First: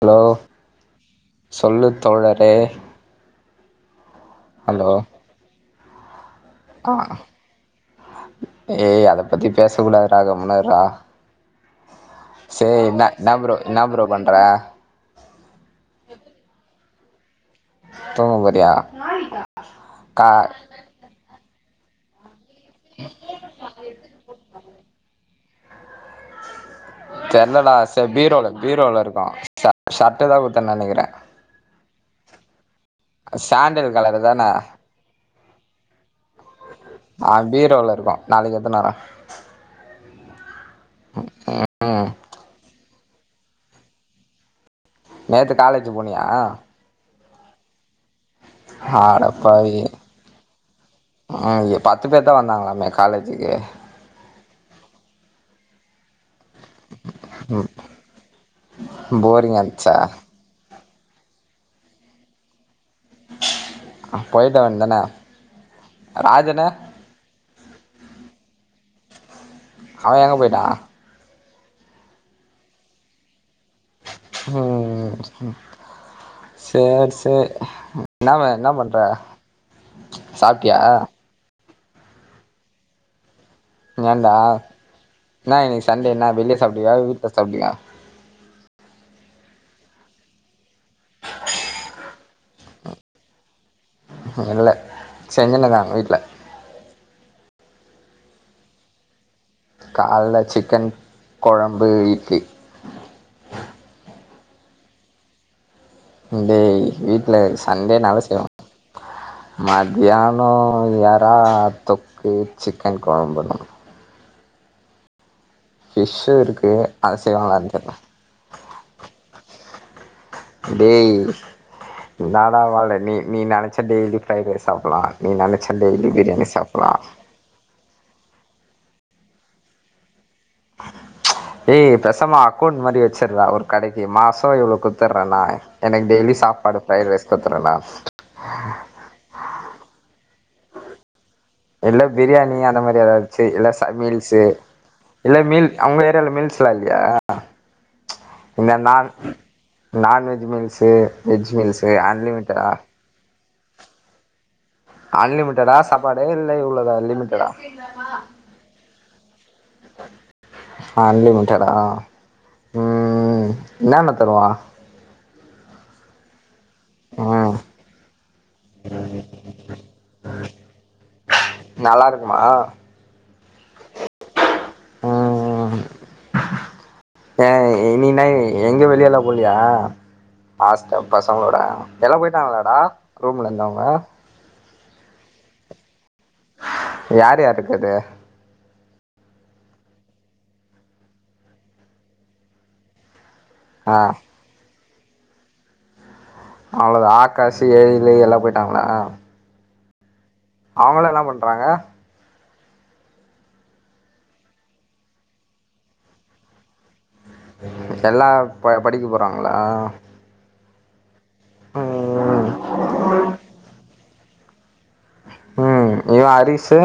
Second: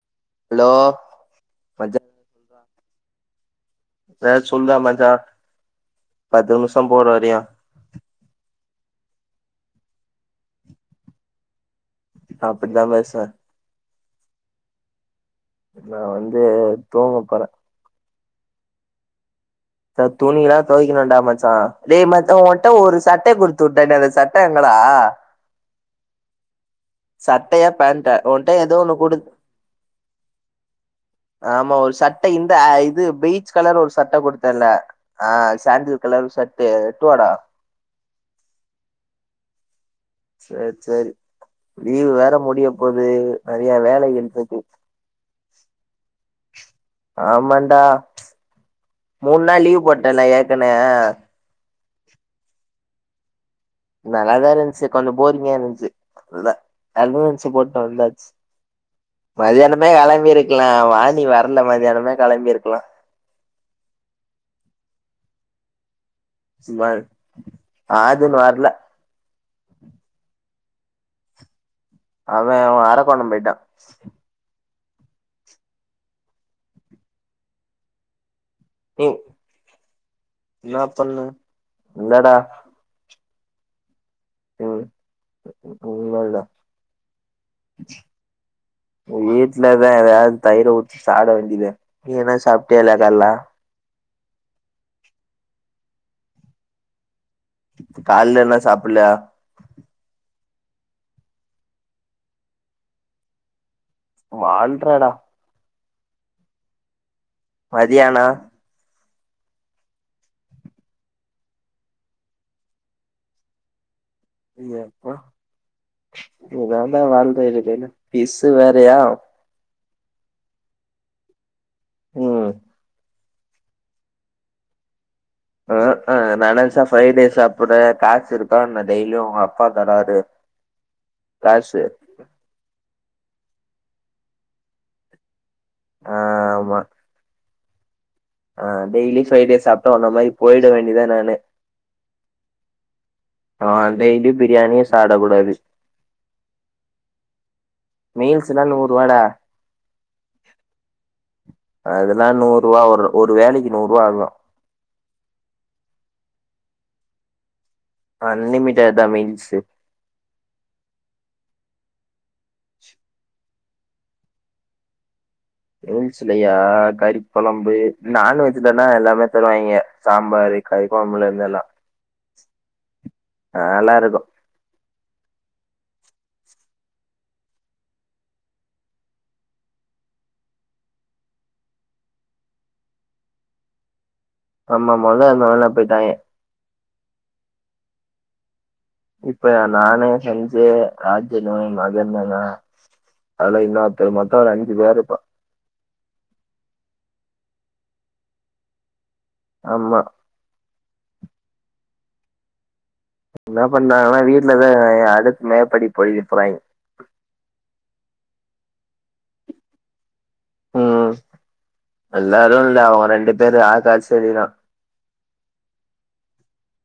Hello hello சொல்லுத் மச்சா தோழரே ஏ சொல்றா ஹலோ மச்சா பத்து நிமிஷோ போறே வரியா ஏ‌ அத பத்தி பேச கூடாதுடா கம்முனு இருடா நா சேரி அப்படித்தா என்ன பேசுவே என்ன ப்ரோ என்ன ப்ரோ பண்ற நா வந்து தூங்கப்போறே தூங்க போறீயா அ துணிலா தொவைக்கனுடா மச்சா டே மச்சா ஒன்ட்ட ஒரு சட்ட குடுத்துவுட்டனே அந்த சட்ட எங்கடா சட்டையா தெர்லடா சேர் பேண்ட்டா பீரோல உன்ட்ட ஏதோ ஒண்ணு பீரோல குடு இருக்கு ச சட்டதா குடுத்தன் நெனைக்கிறே ஆமா ஒரு சட்ட இந்த அ இது பீச் கலர் ஒரு சாண்டில் சட்ட கலரு தான குடுத்தல்ல ஆ சாண்டில் கலர் சர்ட்டு வாடா ஆ பீரோல இருக்கு நாளைக்கு எட்த்துனு வரே சேரி சேரி ம் லீவு வேற முடியப் போது நெறையா வேலை இருந்தது நேத்து காலேஜு போனியா ஆமான்டா மூண் நாள் லீவ் போட்டல்ல ஏற்கனே ஆ அது பத்து பேர்தா வந்தாங்களாமே காலேஜுக்கு நல்லாதா இருந்துச்சு கொஞ்ச போரிங்கா இருந்துச்சு அதுதா அட்வான்ஸு போட்டு வந்தாச்சு போரிங்கா மதியானமே இருந்துச்சா கெளம்பிருக் க்லா வாணி வர்ல மதியானமே கெளம்பிருக்கலா போயிட்டுவந்தனா [unintelligible] அது இன்னு வர்ல அவ எங்க போயிட்டா அவ அவ அரக்கோண போயிட்டா ம் ம் சேரி சேரி என்னாவ என்ன பண்ற நீ சாப்ட்டியா என்ன பண்ண இல்லடா ஏண்டா ம் இன்னா இன்னைக்கு சண்டே என்ன உண்மதா வெளிய சாப்டுவியா வீட்ல சாப்டுவியா ம் வீட்லதா எதாவ்து தயிர ஊத்தி சாப்ட வேண்டியதே நீ என்ன சாப்ட்டியா இல்லயா கால்ல அ இல்ல சென்னைலதா வீட்ல கால்ல இன்னு சாப்புட்ல கால்ல சிக்கன் கொழம்பு இட்லி வாழ்றடா ம் டேய் வீட்ல மதியானோ சண்டேனால செய்வாங் மத்யானோ எறா தொக்கு சிக்கன் கொழம்புதா எப்பா ஃபிஷ்ஷு இருக்கு இதான்டா அது வாழ்றது செய்வாங்களான்னு ஏனா தெர்ல ஃபிஷ்ஷு வேறையா டேய் ம் என்னாடா வாழ்றே நீ நீ நெனைச்சா டெய்லி ஃப்ரைட் ரைஸ் சாப்புட்லா ஆ ஆ நெனச்சா ஃப்ரைட் ரைஸ் சாப்புட்ற காசு இருக்கா என்ன டெய்லியு ஒங்க அப்பா தராரு ஏ காசு பேச சாம அக்கௌண்ட் மாரி வெச்சிட்றா ஒரு கடைக்கு மாசோ இவ்ளோ குட்த்துர்றே நா எனக்கு ஆ டெய்லி ஆமா சாப்பாடு ஃப்ரைட் ரைஸ் குட்த்துறேன்டா ஆ டெய்லி ஃப்ரைட் ரைஸ் சாப்ட்டா ஒன்ன மாரி போயிட வேண்டியதா நானு இல்ல பிரியாணி அந்த மாரி எதாவ்து சே ஆ எல்லாரு ச டெய்லி மீல்ஸு பிரியாணியே இல்ல சாப்டக்கூடாது மீல் அவ்ங்க ஏரியால மீல்ஸ்லா இல்லையா மீல்ஸுதா இந்த நான் நூறுவாடா நான்வெஜ் மீல்ஸு வெஜ் மீல்ஸு அதெல்லா அன்லிமிட்டடா நூறுவா ஒரு ஒரு வேளைக்கு நூறுவா ஆகு அன்லிமிட்டடா சாப்பாடு இல்ல இவ்ளோதா லிமிட்டடா அன்லிமிட்டட் தா மீல்ஸு அன்லிமிட்டடா ம் என்னன தருவா ரூல்ஸ்ல்லயா கறி ம் கொழம்பு நான்வெஜ் தான்டா எல்லாமே தருவாங்க சாம்பரு கறி கொழம்புல இருந்தெல்லா நல்லா இருக்குமா ஆ நல்லா இருக்கு எ இனினய் எங்க வெளியல போலியா ஆஸ்ட பசங்களோட எல்லா போயிட்டாங்களாடா ரூம்ல இருந்தவங்க ஆமா மொத இருத்தவங்கலா போய்ட்டாங்க யார் யார் இக்கது இப்ப நானே செஞ்சே ராஜனு மதனுதா அல்ல ஆ இன்னொத்த மொத்த ஒரு அஞ்சு பேரு இப்போ அவ்வளத ஆக்காசு எழிலு எல்லா போயிட்டாங்க ஆமா அவங்களா என்ன பன்றாங்க என்ன பண்றாங்கனா வீட்லதா அடுத் மேப்படிப் படிக்க போறாங்க எல்லா படிக்க போறாங்களா ம் ம் எல்லாரு இல்ல அவங்க ரெண்டு பேரு ஆக்காஸ் சரிரா ம் இவ அரிஷு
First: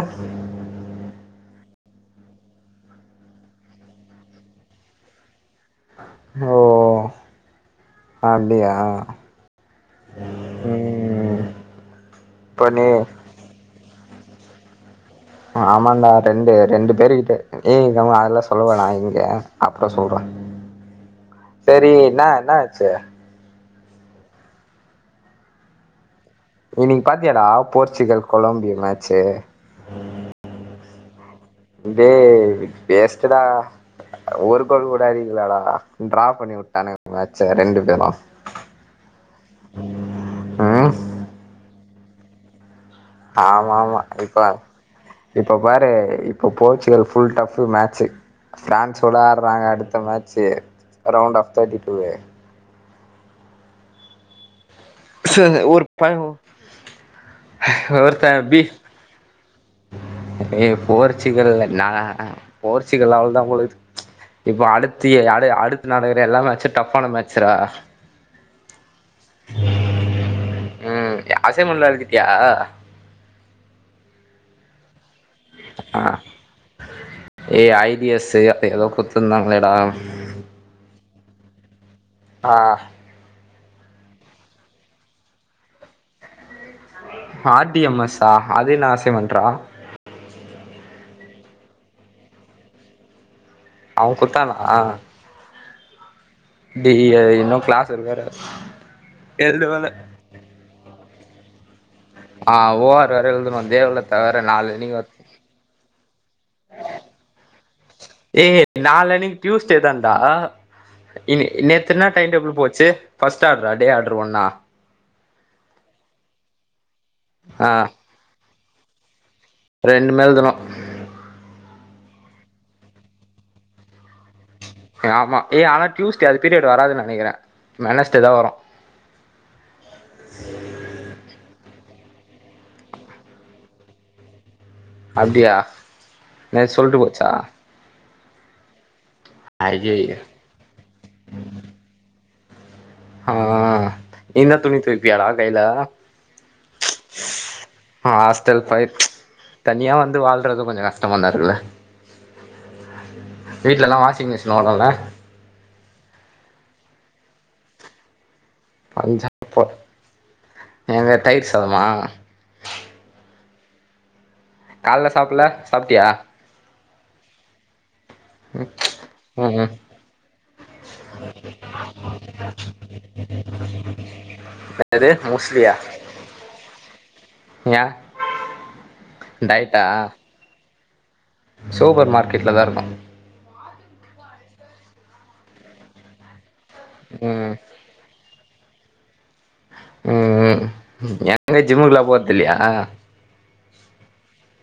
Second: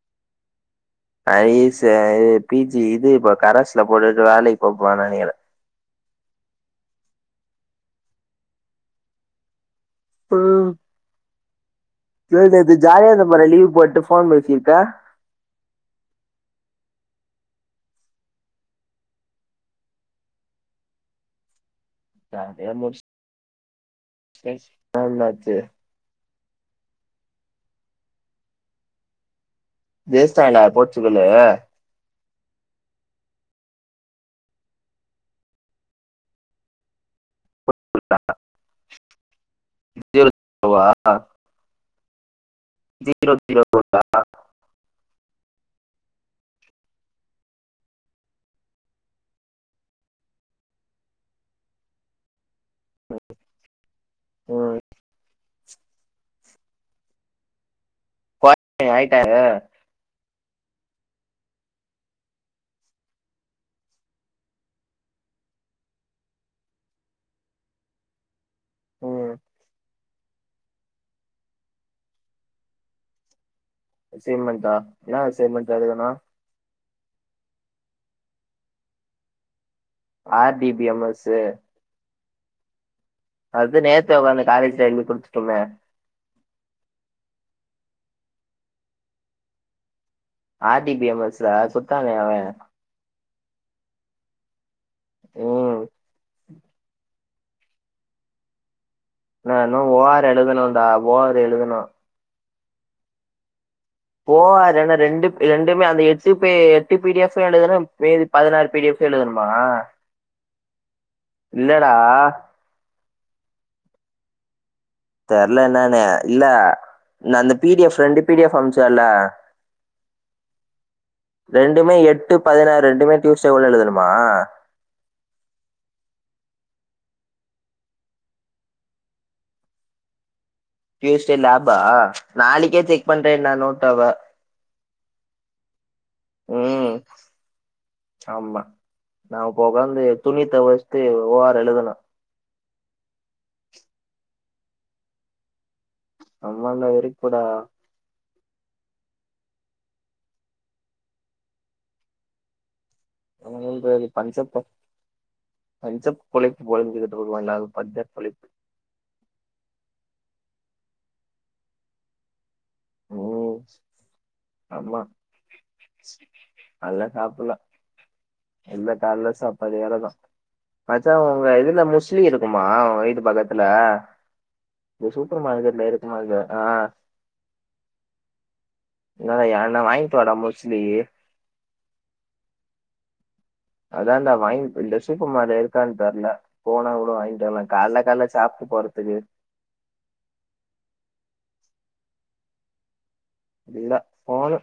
அரிஷு இது பிஜி இது இப்ப கரசுல போட்டுட்டு வேலைக்கு போப்பான் நெனைக்கிறே ஓ அப்டியா ம் ம் இது இப்ப நேத்து நீ ஜாலியா இருந்த போல லீவ் போட்டு போன் பேசிட்டு ஆமான்டா ரெண்டு ரெண்டு பேருக்கிட்ட ஏ க அதெல்லா சொல்லுவனா இங்க அப்புற சொல்ற சரி என்னா சாத்தியா என்னாச்சு முச் அப்ற என்னாச்சி இன்னைங்கு பாத்தீயாடா போர்ச்சுகல் கொலம்பி மேச்சு ஜெயிஸ்டாங்களா போர்ச்சுகல்லு டேய் வேஸ்டுடா ஒரு கோல் கூட அடிக்களடா ட்ரா பண்ணி விட்டானுங்க டா மேட்ச ரெண்டு எலா ஜீரோ ஜீரோவா ம் ஜீரோ ஆமா ஜீரோவா ஆமா ப இப்ப பாரு இப்ப போர்ச்சுகல் ஃபுல்டஃப் மேட்சு பிரான்ஸ் ஓட ஆடுறாங்க அடுத்த மேட்சு ரௌண்ட் ஆப் தேடிடு ம் ஒரு பை ஒருத்த பிஃப் ஆயிட்டரு ஏ போர்ச்சுகல்ல நா போர்ச்சுகல் அவ்ளதா போழுது இப்ப அடுத்து அடுத்து நடக்குற எல்லா மேட்சு டஃப்பான மேட்ச்ரா ம் ம் ஆசைமென்ட் லா எழுதிட்டியா அசைமண்டா என்னா அசைமண்ட் எழுதனு எ ஐவிஎஸ் எதோ குத்துருந்தாங்களேடா ஆர்டிபிஎம்எஸ் ஆ அது நேத்து உக்காந்து காலேஜ் எழுந்து குடுத்துட்டமே ஆர் டி எம் எஸா அது என்ன அசைமென்றா ஆர் டி பி எம் எஸ்ல குட்த்தானே அவே அவ குட்த்தானா ம் டி இன்னு கிளாஸ் இருக்கு வேற நா இன்னு எழுதவேல ஓ ஆர் எழுதணுன்டா ஓ ஆர் எழுதணு ஆ ஓ ஆர் எழுதுனு தேவ்ல போ ஆர் இன்னு ரெண்டு ரெண்டுமே அந்த எட்டுமே எட்டு பி டி எஃபு எழுதணும் வேறு டேய் நாளனைக்கு டியூஸ்டே தான்டா இ இல்லடா நேத்தென டைம்டேபிள் போச்சு ஃபஸ்ட் ஆட்ரா டே ஆடர் ஒன்னா தெர்ல என்னன்னு இல்ல ந அந்த ஆ பி டி எஃப் ரெண்டு பி டி எஃப் அனுப்ச்சேல்ல ரெண்டுமே எழுதனு ரெண்டுமே எட்டு பதினாறு ரெண்டுமே ட்யூஸ் டேக்குள்ள எழுதணுமா ஏ ஆமா ஏ ஆனா டியூஸ்டே அது பீரியட் வராதுன் நெனைக்கிறே வெனஸ்டே தா வரு டியூஸ்டே லபா நாளைக்கே செக் பண்றே நான்வனு வுட்டாவ அப்டியா என்ன ம் சொல்ட்டு போச்சா ஆமா நா இப்போ உக்காந்து ஐய்யய்ய துணி தொவச்ட்டு ஓ ஆர் எழுதனு ஆ நீதா துணி தொவப்பியாடா கைல அம்மா இருந்தா வெரிக்குடா ஆ ஹாஸ்டல் பய தனியா வந்து வாழ்றது கொஞ்சோ கஷ்டமா தா இருக்குல்ல வீட்லல்லா அவனுன்றது வாஷிங் மிஷின் ஓடுல பஞ்ச பொழைப்பு பொழஞ்சிட்ருக்கோ இந்நாள் பஞ்ச பொழைப்பு பஞ்சாப் போ என்ன தயிர் சாதமா ம் ஆமா கால்ல சாப்புல்ல சாப்ட்டியா நல்லா சாப்பிட்லா இல்ல கால்ல ம் ம் சாப்பாடு எர தா மச்சா உங்க இதுல முஸ்லி இருக்குமா ஒ வீட்டு பக்கத்துல இங்க என்னது சூப்பர் மோஸ்லியா மார்க்கெட்லா இருக்குமா இருக்காதா ஆ ஏ என்னடா ஏனா டயட்டா வாங்கிட்டு வாடா மொஸ்லி சூப்பர் மார்க்கெட்ல தா இருக்கு அதான்டா வாங்கி இங்க சூப்பர் மார்க்கெட் இருக்கான் தெர்ல போனா கூட வாங்கிட்டு ம் வரலா கால்ல கால்ல சாப்ட்டு போறதுக்கு ம் [inaudible] ஜிம்முக்குலா போறது இல்லையா இல்ல போனு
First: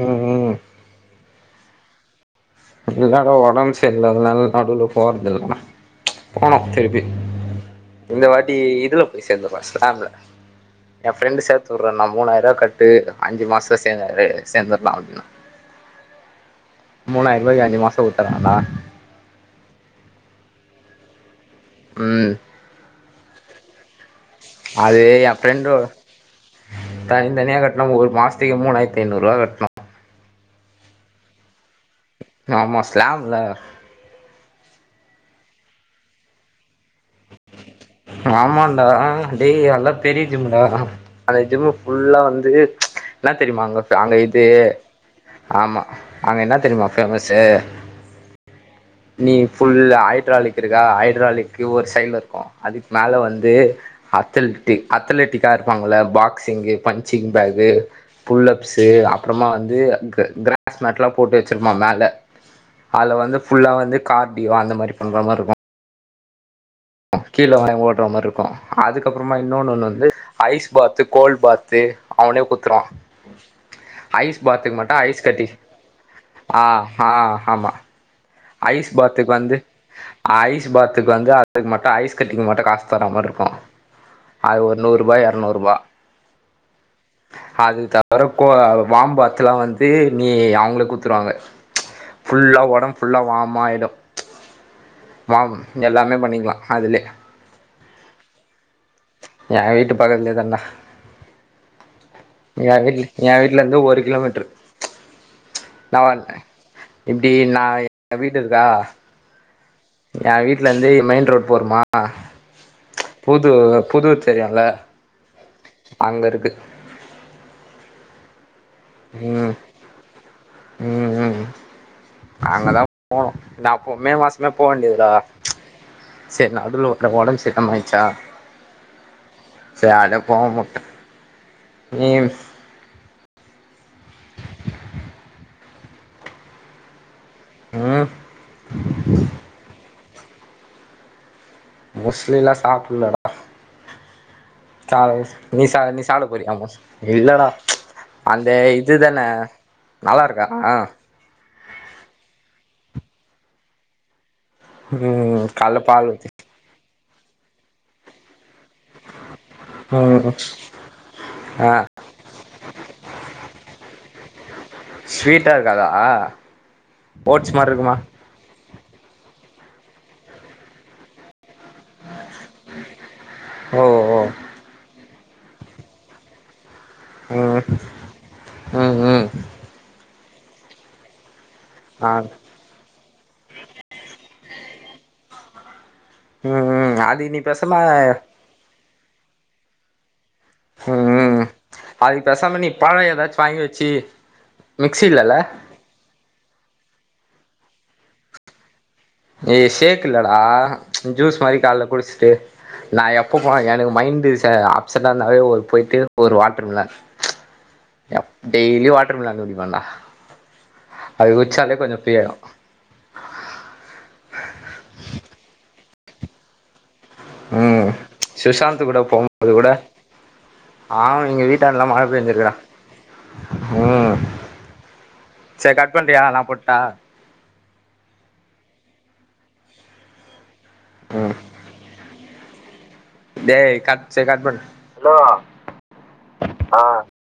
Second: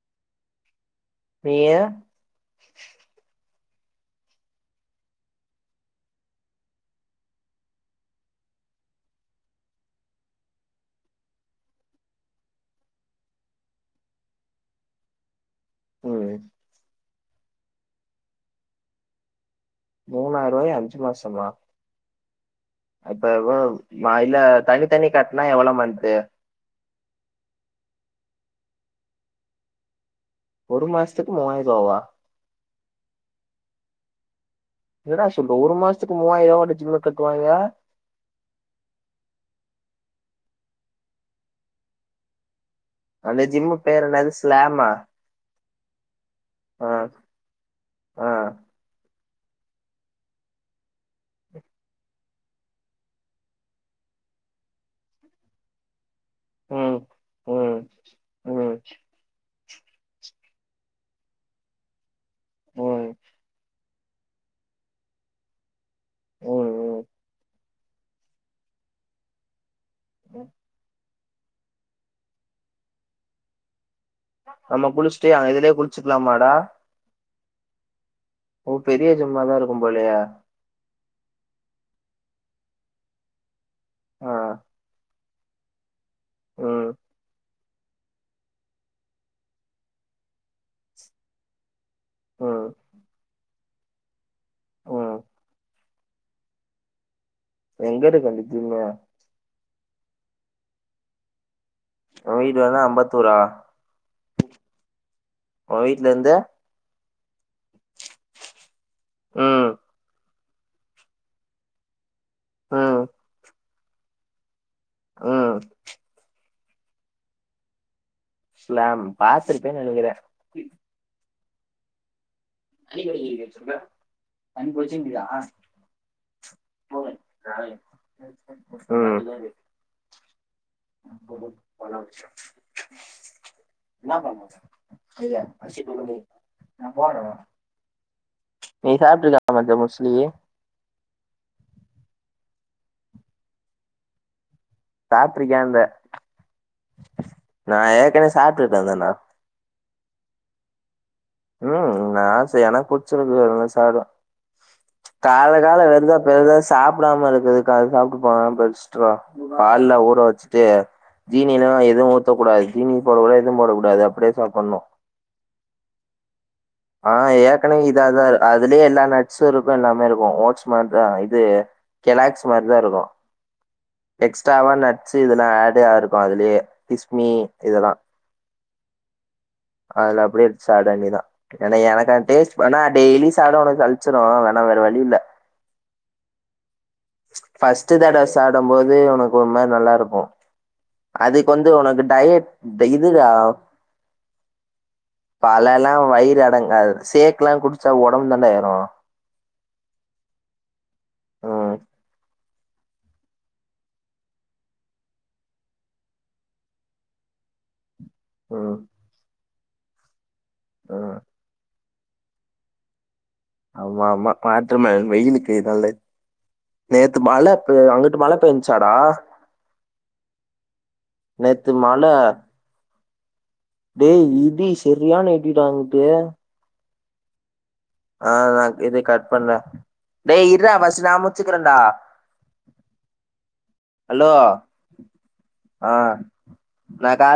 ம் ம் வே எல்லாரு ஒடம்பு சரி இல்லாதுனால நடுல போறதுல்லா நா போனோ திருப்பி இந்த வாட்டி இதுல போய் சேந்தோ மாசன்ல எ ஃப்ரெண்டு சேத்துட்றே நா மூனாயிர் ரூவா கட்டு அஞ்சு மாசத்ல சேந்துரு சேந்துர்லா அப் ம் மூணாயிர் ரூவாய்கு அஞ்சு மாசோ குடுத்துறாங்கனா மூணாயிர் ரூவாய் அஞ்சு மாசமா ம் அப்ப எவ்ளோ ஆ இல்ல தனி தனி கட்னா எவ்ள மந்து தனி தனியா கட்னா ஒரு மாசத்தைக்கு மூணாயிரத்து ஐநூறு ரூபா கட்ணு ஒரு மாசத்துக்கு மூவாயர் ரூவாவா ஆமா ஸ்லாம்ல எனடா சிப்பு ஒரு மாசத்து மூவாயிரம் ரூவாயா ஜிம்முக்கு கட்டுவாங்க ஆமாடா டே அதெல்லா பெரிய ஜிம்முடா அந்த ஜிம் ஃபுல்லா வந்து என்ன அந்த தெரியுமா ஜிம் பேர் அங்க என்னது இது ஸ்லாமா ஆமா அங்க என்னா தெரியுமா ஆ பேமசு ஆ நீ ஃபுல்லா ஹட்ராலிக் இருக்கா ஹட் ராலிக்கு ஒரு சைல்ல இருக்கு அதுக் மேல வந்து அத்தலெட்டி அத்தலெட்டிக்கா இருப்பாங்கல்ல பாக் சிங் ம் பஞ்சிங்பேகு ம் ம் புல்லப்ஸ்சு அப்புறமா வந்து க்ர க்ரத் ஸ்மேட்லா போட்டு வச்சிருப்பா மேல ம் அதுல வந்து ஃபுல்லா வந்து கார்டியு அந்த மாரி பண்ணுற மாரி இருக்கு ம் ம். கீழே வாங்கி ஓடுற மாரி இருக்கு அதுக்கப்புறமா இன்னோனொன்னு வந்து ஐஸ் பாத்து கோல் பாத்து அவனே குத்துருவா ஐஸ் பாத்துக்கு நம்ம மட்டு ஐ குளிச்சுட்டு கட்டி அங்க இதுலயே குளிச்சுக்கலாமாடா ஆஆ ஆமா ஓ ஐஸ் பெரிய பாத்துக்கு ஜிம்மா வந்து தான் இருக்கும் போலயே ஐஸ் பாத் அதுக் வந்து அதுக்கு மட்டு ஐஸ் கட்டிக்கு மட்டு காஸ் தர மாரி இருக்கு ஆ அது ஒரு நூர் ரூபா எரநூறு ரூபா ம் அது தவிர கோ வாம்பாத்துல்லா வந்து நீ அவங்ளே குத்துருவாங்க ஃபுல்லா ம் உடம்பு ஃபுல்லா வாம்மா ஆயிடும் ம் வாம் எல்லாமே பண்ணிக்கலா அதுலயே எங்குட்டு கண்டிச்சீங்க ஏ வீட்டு பக்கதிலயே தாண்டா உன் வீடு ஏ வேணா வீட்ல ஏ அம்பத்தூரா வீட்ல இருந்து ஒரு கிலோமீட்ரு உன் வீட்ல நான் இருந்து இப்டி நா ஏ வீடு இருக்கா ம் எ வீட்லந்து மெயின் ரோட் போறமா ம் புது புதூர் தெரியுல்ல ம் அங்க இருக்கு ஃ ளாம் ம் பாத்துருக்க நெனைக்கிற ம் ம் அங்கதா போனு நா எப் மே மாசமே போவேண்டியதுடா சேரி நடுவுல ஒருத்தனுக் ஒடம்பு சரியில்லாம ஆயிச்சா ச அத போவாம வுட்ட [unintelligible] என்னா பண்ணணு இல்ல அரிசிக்கு உளுந்து நா போட்ற வா ம் நீ சாப்டில்ல டா மஞ்ச மோஸ்லி மோஸ்லி எல்லா சாப்புல்லடா ச நீ சா சாப்ட்ருக்கியான்ற நீ சாப்ட போரியா மோஸ் இல்லடா நா ஏற்கனவே அந்த சாப்ட்டுட்டேன்தானா இதுதான நல்லா இருக்கா ம் நா ச எனக் புடிச்சிருக்கு அதனால சாப்புடுவ ம் கால்ல கால்ல பால் வெருசா ஊத்தி பெருசா சாப்புடாம இருக்குது கா சாப்புட்டு போன பெஸ்ட் டு டா பால்ல ஊற ம் வச்சுட்டு ஆ ஜீனியில்லாம எதுவு ஊத் இருக்க கூடாது ஜீனி போட கூடாது எதுவும் போடக்கூடாது அப்டியே சாப்பட்ணு ஸ்வீட்டா இருக்காதா ஆ ஓட்ஸ் மாரி ஏற்கனவே இருக்குமா இதா தா அதுலயே எல்லா நட்ஸ்சு இருக்கு எல்லாமே இருக்கு ஓட்ஸ் மாரி தா இது கெலாக்ஸ் மாரிதா இருக்கு ஓ ஓ எக்ஸ்ட்ராவா நட்ஸ்ஸு இதெல்லா ஆடே ஆயிருக்க்கு அதுலயே கிஸ்மி ம் இதெல்லா ம் ம் அதுல அப்டியே எடுத்து சாப்ட வேண்டிய தா ஏனா ஆ எனக்கு அந்த டேஸ்ட் ஆனா டெய்லி சாப்ட எனக் சலிச்சிரு வேணா வேற வழி இல்ல ம் ம் அது நீ ஃபஸ்ட்டு பேசாம தடவ சாப்டம் போது ஒனக்கு ஒரு மாரி நல்லாருக்கு ம் அதுக்கு வந்து ஒனக்கு அதுக்கு டயட் பேசாம நீ டே பழோ இதுடா ஏதாச்சு வாங்கி வச்சு மிக்ஸி இல்லல்ல பழல்லா வயிறு அடங்காது சேக்ல்லா குடிச்சா ஒடம்பு தாண்டா ஏறு ஏ சேக் இல்லடா ஜூஸ் மாரி ம் கால்ல குடிச்சுட்டு நா எப்ப போ எனக்கு மைண்டு ச அப்செட் இருந்தாவே ஒரு போய்ட்டு ஒரு வாட்டர்மெலன் அ ம் டெய்லி வாட்டர் மெலன் குடிபண்டா ம் அது குச்சாலே கொஞ்சோ ஃப்ரீ ஆய்ரு ஆமா ஆமா வாட்டர் மெலன் வெயிலுக்கு நல்ல நேத்து மழ பே ம் அங்குட்டு மழ சுஷாந்த் பேஞ்சாடா ஆ எங்க வீட்டான்டல்லா மழ பேஞ்சுருக்குடா ம் டேய் இடி சரியான இடிடா ச கட் அங்கிட்டு பண்றியா நா போட்டா ஆ நா இத கட் பண்ற டே இர்றா ஃபஸ்ட்டு நா முட்சுக்கிற டா டே கட் செ கட் பண்ணு ப்ரோ ஆ ஆ நான் காலைல